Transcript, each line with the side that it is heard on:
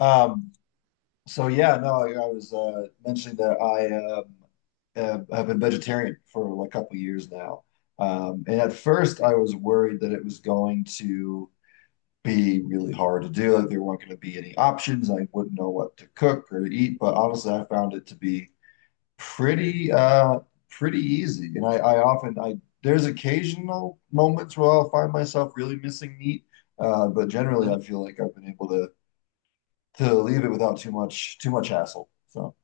left: Um, so yeah, no, I was mentioning that I have been vegetarian for like a couple of years now. And at first, I was worried that it was going to be really hard to do. Like there weren't going to be any options. I wouldn't know what to cook or to eat. But honestly, I found it to be pretty uh pretty easy. And I often I there's occasional moments where I'll find myself really missing meat. But generally,
right: Mhm.
left: I feel like I've been able to leave it without too much hassle. So,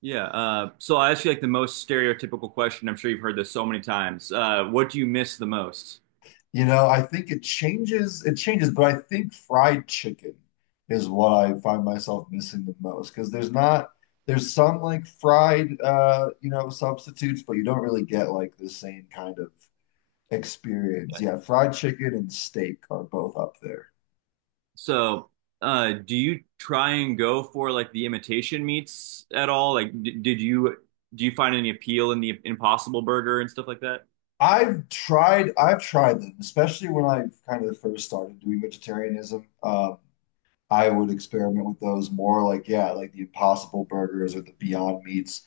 right: Yeah. So I ask you like the most stereotypical question. I'm sure you've heard this so many times. What do you miss the most?
left: I think it changes, but I think fried chicken is what I find myself missing the most because there's not there's some like fried substitutes, but you don't really get like the same kind of experience. Yeah, fried chicken and steak are both up there.
right: So, do you try and go for like the imitation meats at all? Like, d did you do you find any appeal in the Impossible Burger and stuff like that?
left: I've tried them, especially when I kind of first started doing vegetarianism. I would experiment with those more like, yeah, like the Impossible Burgers or the Beyond Meats.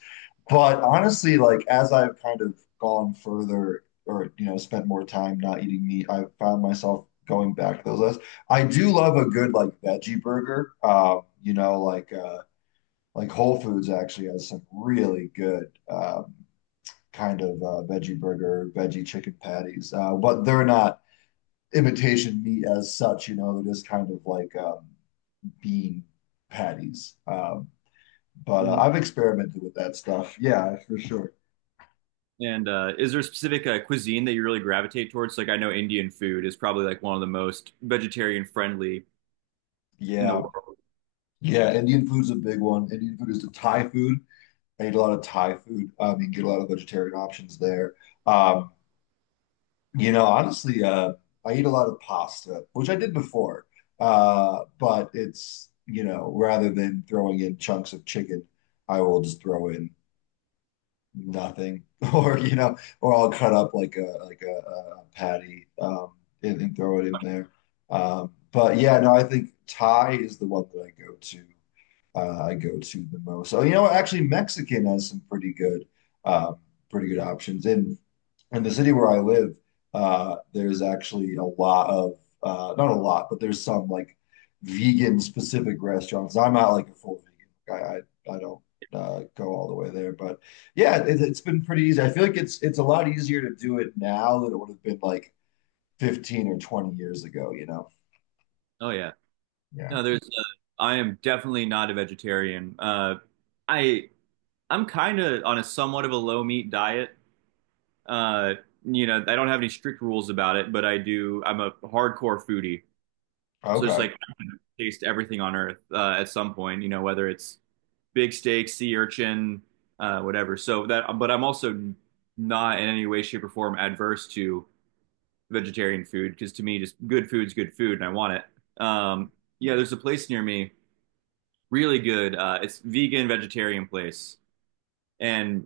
left: But honestly, like as I've kind of gone further or, you know, spent more time not eating meat, I have found myself going back to those lists. I do love a good like veggie burger. You know, like Whole Foods actually has some really good kind of veggie burger, veggie chicken patties. But they're not imitation meat as such, you know, they're just kind of like bean patties. But
right: Mhm.
left: I've experimented with that stuff. Yeah, for sure.
right: And is there a specific cuisine that you really gravitate towards? Like, I know Indian food is probably like one of the most vegetarian friendly in the
left: Yeah.
right: world.
left: Yeah. Indian food's a big one. Indian food is the Thai food. I eat a lot of Thai food. You can get a lot of vegetarian options there. Um, you know, honestly, uh, I eat a lot of pasta, which I did before. But it's, you know, rather than throwing in chunks of chicken, I will just throw in nothing or you know or I'll cut up like a patty and throw it in there but yeah no I think Thai is the one that I go to the most so you know actually Mexican has some pretty good options and in the city where I live, there's actually a lot of not a lot, but there's some like vegan specific restaurants. I'm not like a full vegan guy. I don't go all the way there, but yeah, it's been pretty easy. I feel like it's a lot easier to do it now than it would have been like 15 or 20 years ago, you know?
right: Oh yeah.
left: Yeah.
right: No, there's. I am definitely not a vegetarian. I I'm kind of on a somewhat of a low meat diet. Uh, you know, I don't have any strict rules about it, but I do. I'm a hardcore foodie, so it's
left: Okay.
right: like I taste everything on earth at some point. You know, whether it's big steak, sea urchin, whatever. So that, but I'm also not in any way, shape, or form adverse to vegetarian food because to me, just good food's good food, and I want it. Yeah, there's a place near me, really good. It's vegan vegetarian place, and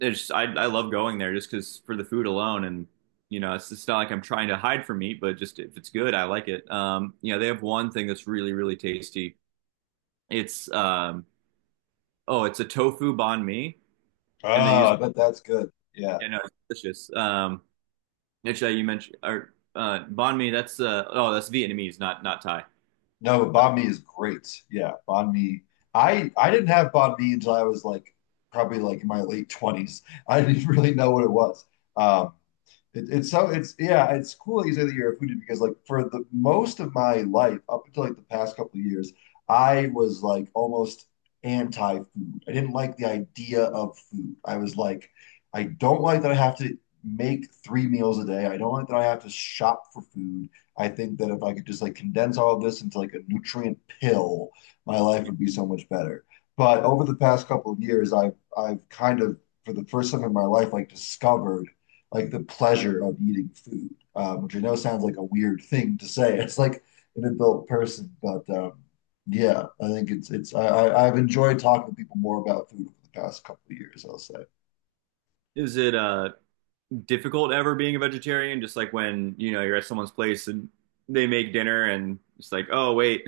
right: it's I love going there just because for the food alone, and you know it's not like I'm trying to hide from meat, but just if it's good, I like it. You know they have one thing that's really really tasty. It's oh it's a tofu banh mi, and they
left: Oh,
right: use
left: I bet that's good. Yeah.
right: you know it's delicious. Actually you mentioned or banh mi, that's oh that's Vietnamese, not Thai.
left: No, but banh mi is great. Yeah, banh mi. I didn't have banh mi until I was like probably like in my late 20s. I didn't really know what it was. Um, it's yeah, it's cool that you say that you're a foodie because like for the most of my life, up until like the past couple of years, I was like almost anti-food. I didn't like the idea of food. I was like, I don't like that I have to make three meals a day. I don't like that I have to shop for food. I think that if I could just like condense all of this into like a nutrient pill, my life would be so much better. But over the past couple of years, I've kind of for the first time in my life like discovered like the pleasure of eating food, which I know sounds like a weird thing to say. It's like an adult person, but yeah, I think it's I've enjoyed talking to people more about food over the past couple of years, I'll say.
right: Is it difficult ever being a vegetarian? Just like when you know you're at someone's place and they make dinner and it's like oh wait.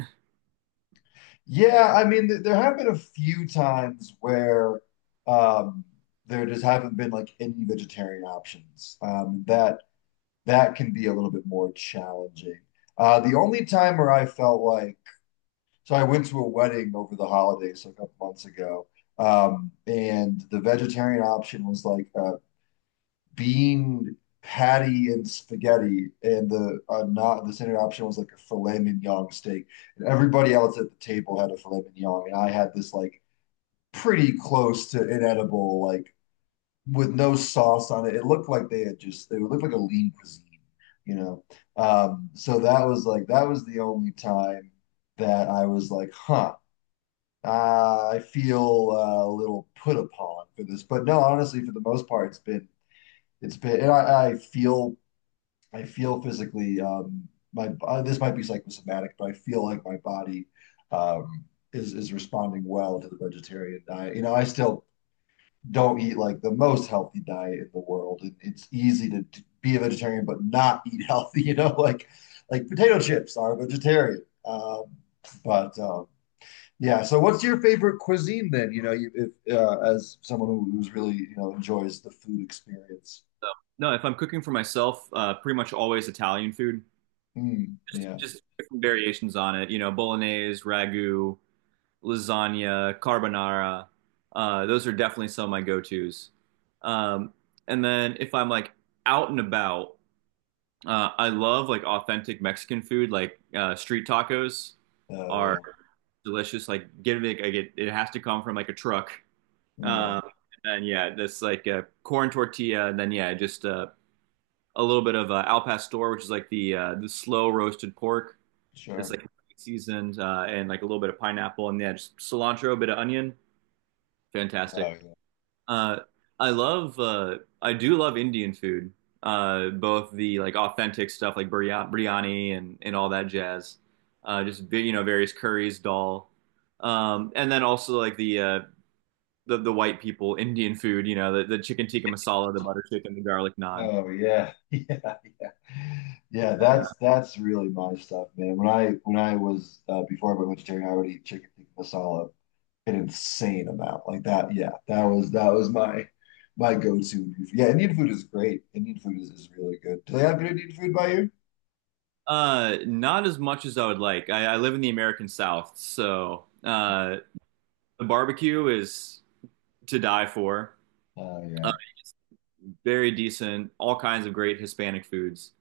left: Yeah, I mean, th there have been a few times where um, there just haven't been like any vegetarian options. That that can be a little bit more challenging. The only time where I felt like so I went to a wedding over the holidays a couple months ago, and the vegetarian option was like a bean patty and spaghetti, and the not the standard option was like a filet mignon steak. And everybody else at the table had a filet mignon, and I had this like pretty close to inedible, like with no sauce on it. It looked like they had just it looked like a lean cuisine, you know. That was the only time that I was like, huh I feel a little put upon for this, but no, honestly, for the most part, it's been, and I feel physically my this might be psychosomatic, but I feel like my body um, is responding well to the vegetarian diet. You know, I still don't eat like the most healthy diet in the world, and it's easy to be a vegetarian but not eat healthy. You know, like potato chips are vegetarian, but yeah. So, what's your favorite cuisine then? You know, if, as someone who's really, you know, enjoys the food experience.
right: No, if I'm cooking for myself, pretty much always Italian food.
left: Mm, yeah.
right: Just different variations on it. You know, bolognese, ragu, lasagna, carbonara. Those are definitely some of my go-tos. Um, and then if I'm like out and about, I love like authentic Mexican food. Like street tacos
left: Oh,
right: are
left: yeah.
right: delicious. Like get it, like, it has to come from like a truck.
left: Yeah.
right: Um, and then yeah, this like a corn tortilla, and then yeah, just a little bit of al pastor, which is like the slow roasted pork. It's
left: Sure.
right: like seasoned and like a little bit of pineapple, and yeah, just cilantro, a bit of onion.
left: Oh,
right: Fantastic.
left: yeah.
right: Uh, I love I do love Indian food. Both the like authentic stuff like biryani and all that jazz. Just you know various curries, dal, and then also like the white people Indian food. You know the chicken tikka masala, the butter chicken, the garlic naan,
left: Oh, yeah. Yeah. Yeah.
right: and
left: That's really my stuff, man. When I was before I went vegetarian, I would eat chicken tikka masala an insane amount like that. Yeah. That was my my go-to. Indian food. Yeah. Indian food is great. Indian food is really good. Do they have good Indian food by you?
right: Not as much as I would like. I live in the American South, so the barbecue is to die for.
left: Oh,
right: Uh,
left: yeah.
right: very decent, all kinds of great Hispanic foods.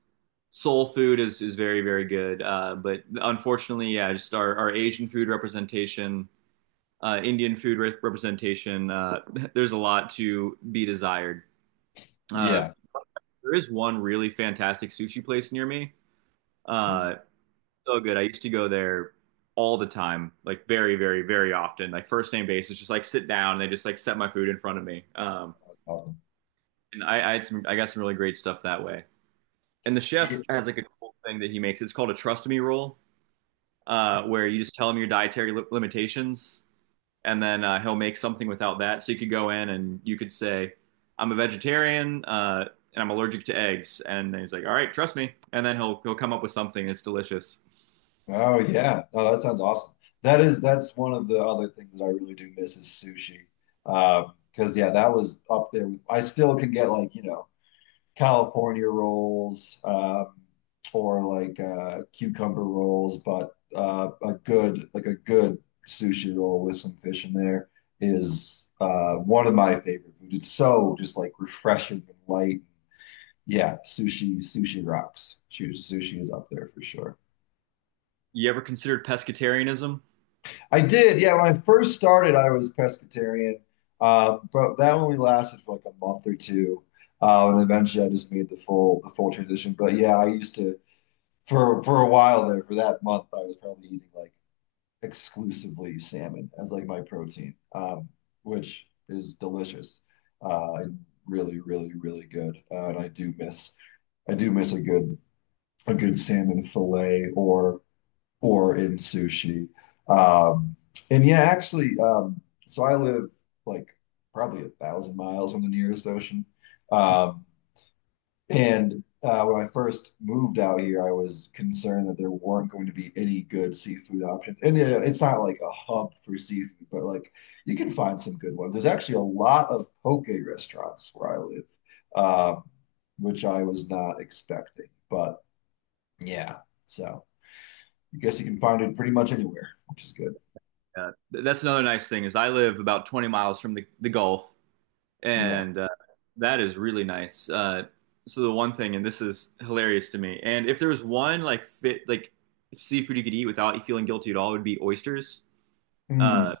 right: Soul food is very, very good. But unfortunately, yeah, just our Asian food representation, Indian food representation, there's a lot to be desired. Uh,
left: Yeah.
right: there is one really fantastic sushi place near me.
left: Mm-hmm.
right: Uh, so good. I used to go there all the time, like very, very, very often. Like first name basis, just like sit down and they just like set my food in front of me.
left: Awesome.
right: And I had some, I got some really great stuff that way. And the
left: Yeah.
right: chef has like a cool thing that he makes. It's called a trust me roll, where you just tell him your dietary limitations, and then he'll make something without that. So you could go in and you could say, "I'm a vegetarian and I'm allergic to eggs," and he's like, "All right, trust me," and then he'll come up with something that's delicious.
left: Oh yeah. No, that sounds awesome. That is that's one of the other things that I really do miss is sushi. Because yeah, that was up there. I still can get like, you know, California rolls, or like cucumber rolls, but a good like a good sushi roll with some fish in there is one of my favorite food. It's so just like refreshing and light. Yeah, sushi rocks. Sushi is up there for sure.
right: You ever considered pescatarianism?
left: I did, yeah. When I first started, I was Presbyterian, but that only lasted for like a month or two, and eventually I just made the full transition. But yeah, I used to for a while there for that month, I was probably eating like exclusively salmon as like my protein, which is delicious and really, really, really good. And I do miss a good salmon fillet or in sushi. Um, and Yeah, actually, so I live like probably a thousand miles from the nearest ocean. Um, and When I first moved out here, I was concerned that there weren't going to be any good seafood options. And yeah, it's not like a hub for seafood, but like you can find some good ones. There's actually a lot of poke restaurants where I live, um, which I was not expecting. But Yeah, so. I guess you can find it pretty much anywhere, which is good.
right: Uh, that's another nice thing is I live about 20 miles from the Gulf,
left: Yeah.
right: and that is really nice. So the one thing, and this is hilarious to me, and if there was one like fit like seafood you could eat without feeling guilty at all, it would be oysters. Uh,
left: Hmm.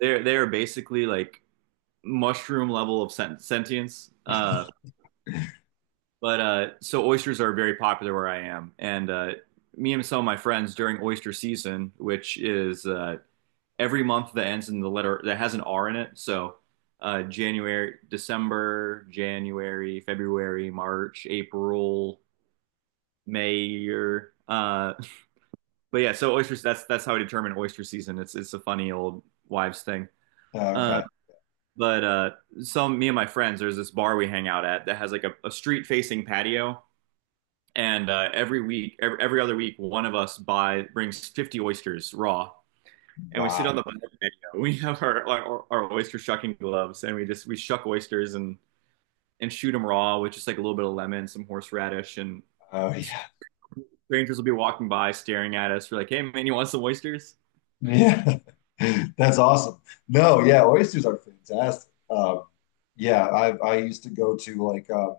right: they're basically like mushroom level of sentience. But so oysters are very popular where I am, and me and some of my friends during oyster season, which is every month that ends in the letter that has an R in it. So January, December, January, February, March, April, May, or but yeah. So oysters. That's how I determine oyster season. It's a funny old wives thing. Uh,
left: Okay.
right: but some Me and my friends, there's this bar we hang out at that has like a street facing patio. And every week, every other week, one of us buy brings 50 oysters raw, and we sit on
left: Wow.
right: the patio. We have our, like, our oyster shucking gloves, and we just we shuck oysters and shoot them raw with just like a little bit of lemon, some horseradish, and
left: Oh yeah.
right: strangers will be walking by, staring at us. We're like, "Hey, man, you want some oysters?
left: Yeah. That's awesome. No, yeah, oysters are fantastic. Yeah, I used to go to like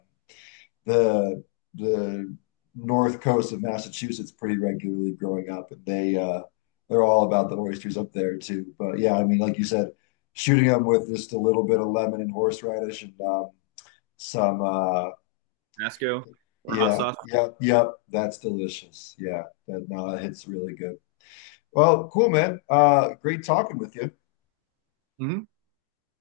left: the the north coast of Massachusetts pretty regularly growing up, and they they're all about the oysters up there too. But yeah, I mean, like you said, shooting them with just a little bit of lemon and horseradish and some
right: Tabasco or hot
left: yeah,
right: sauce?"
left: yep. That's delicious. Yeah, that no, that hits really good. Well, cool, man. Great talking with you.
right: hmm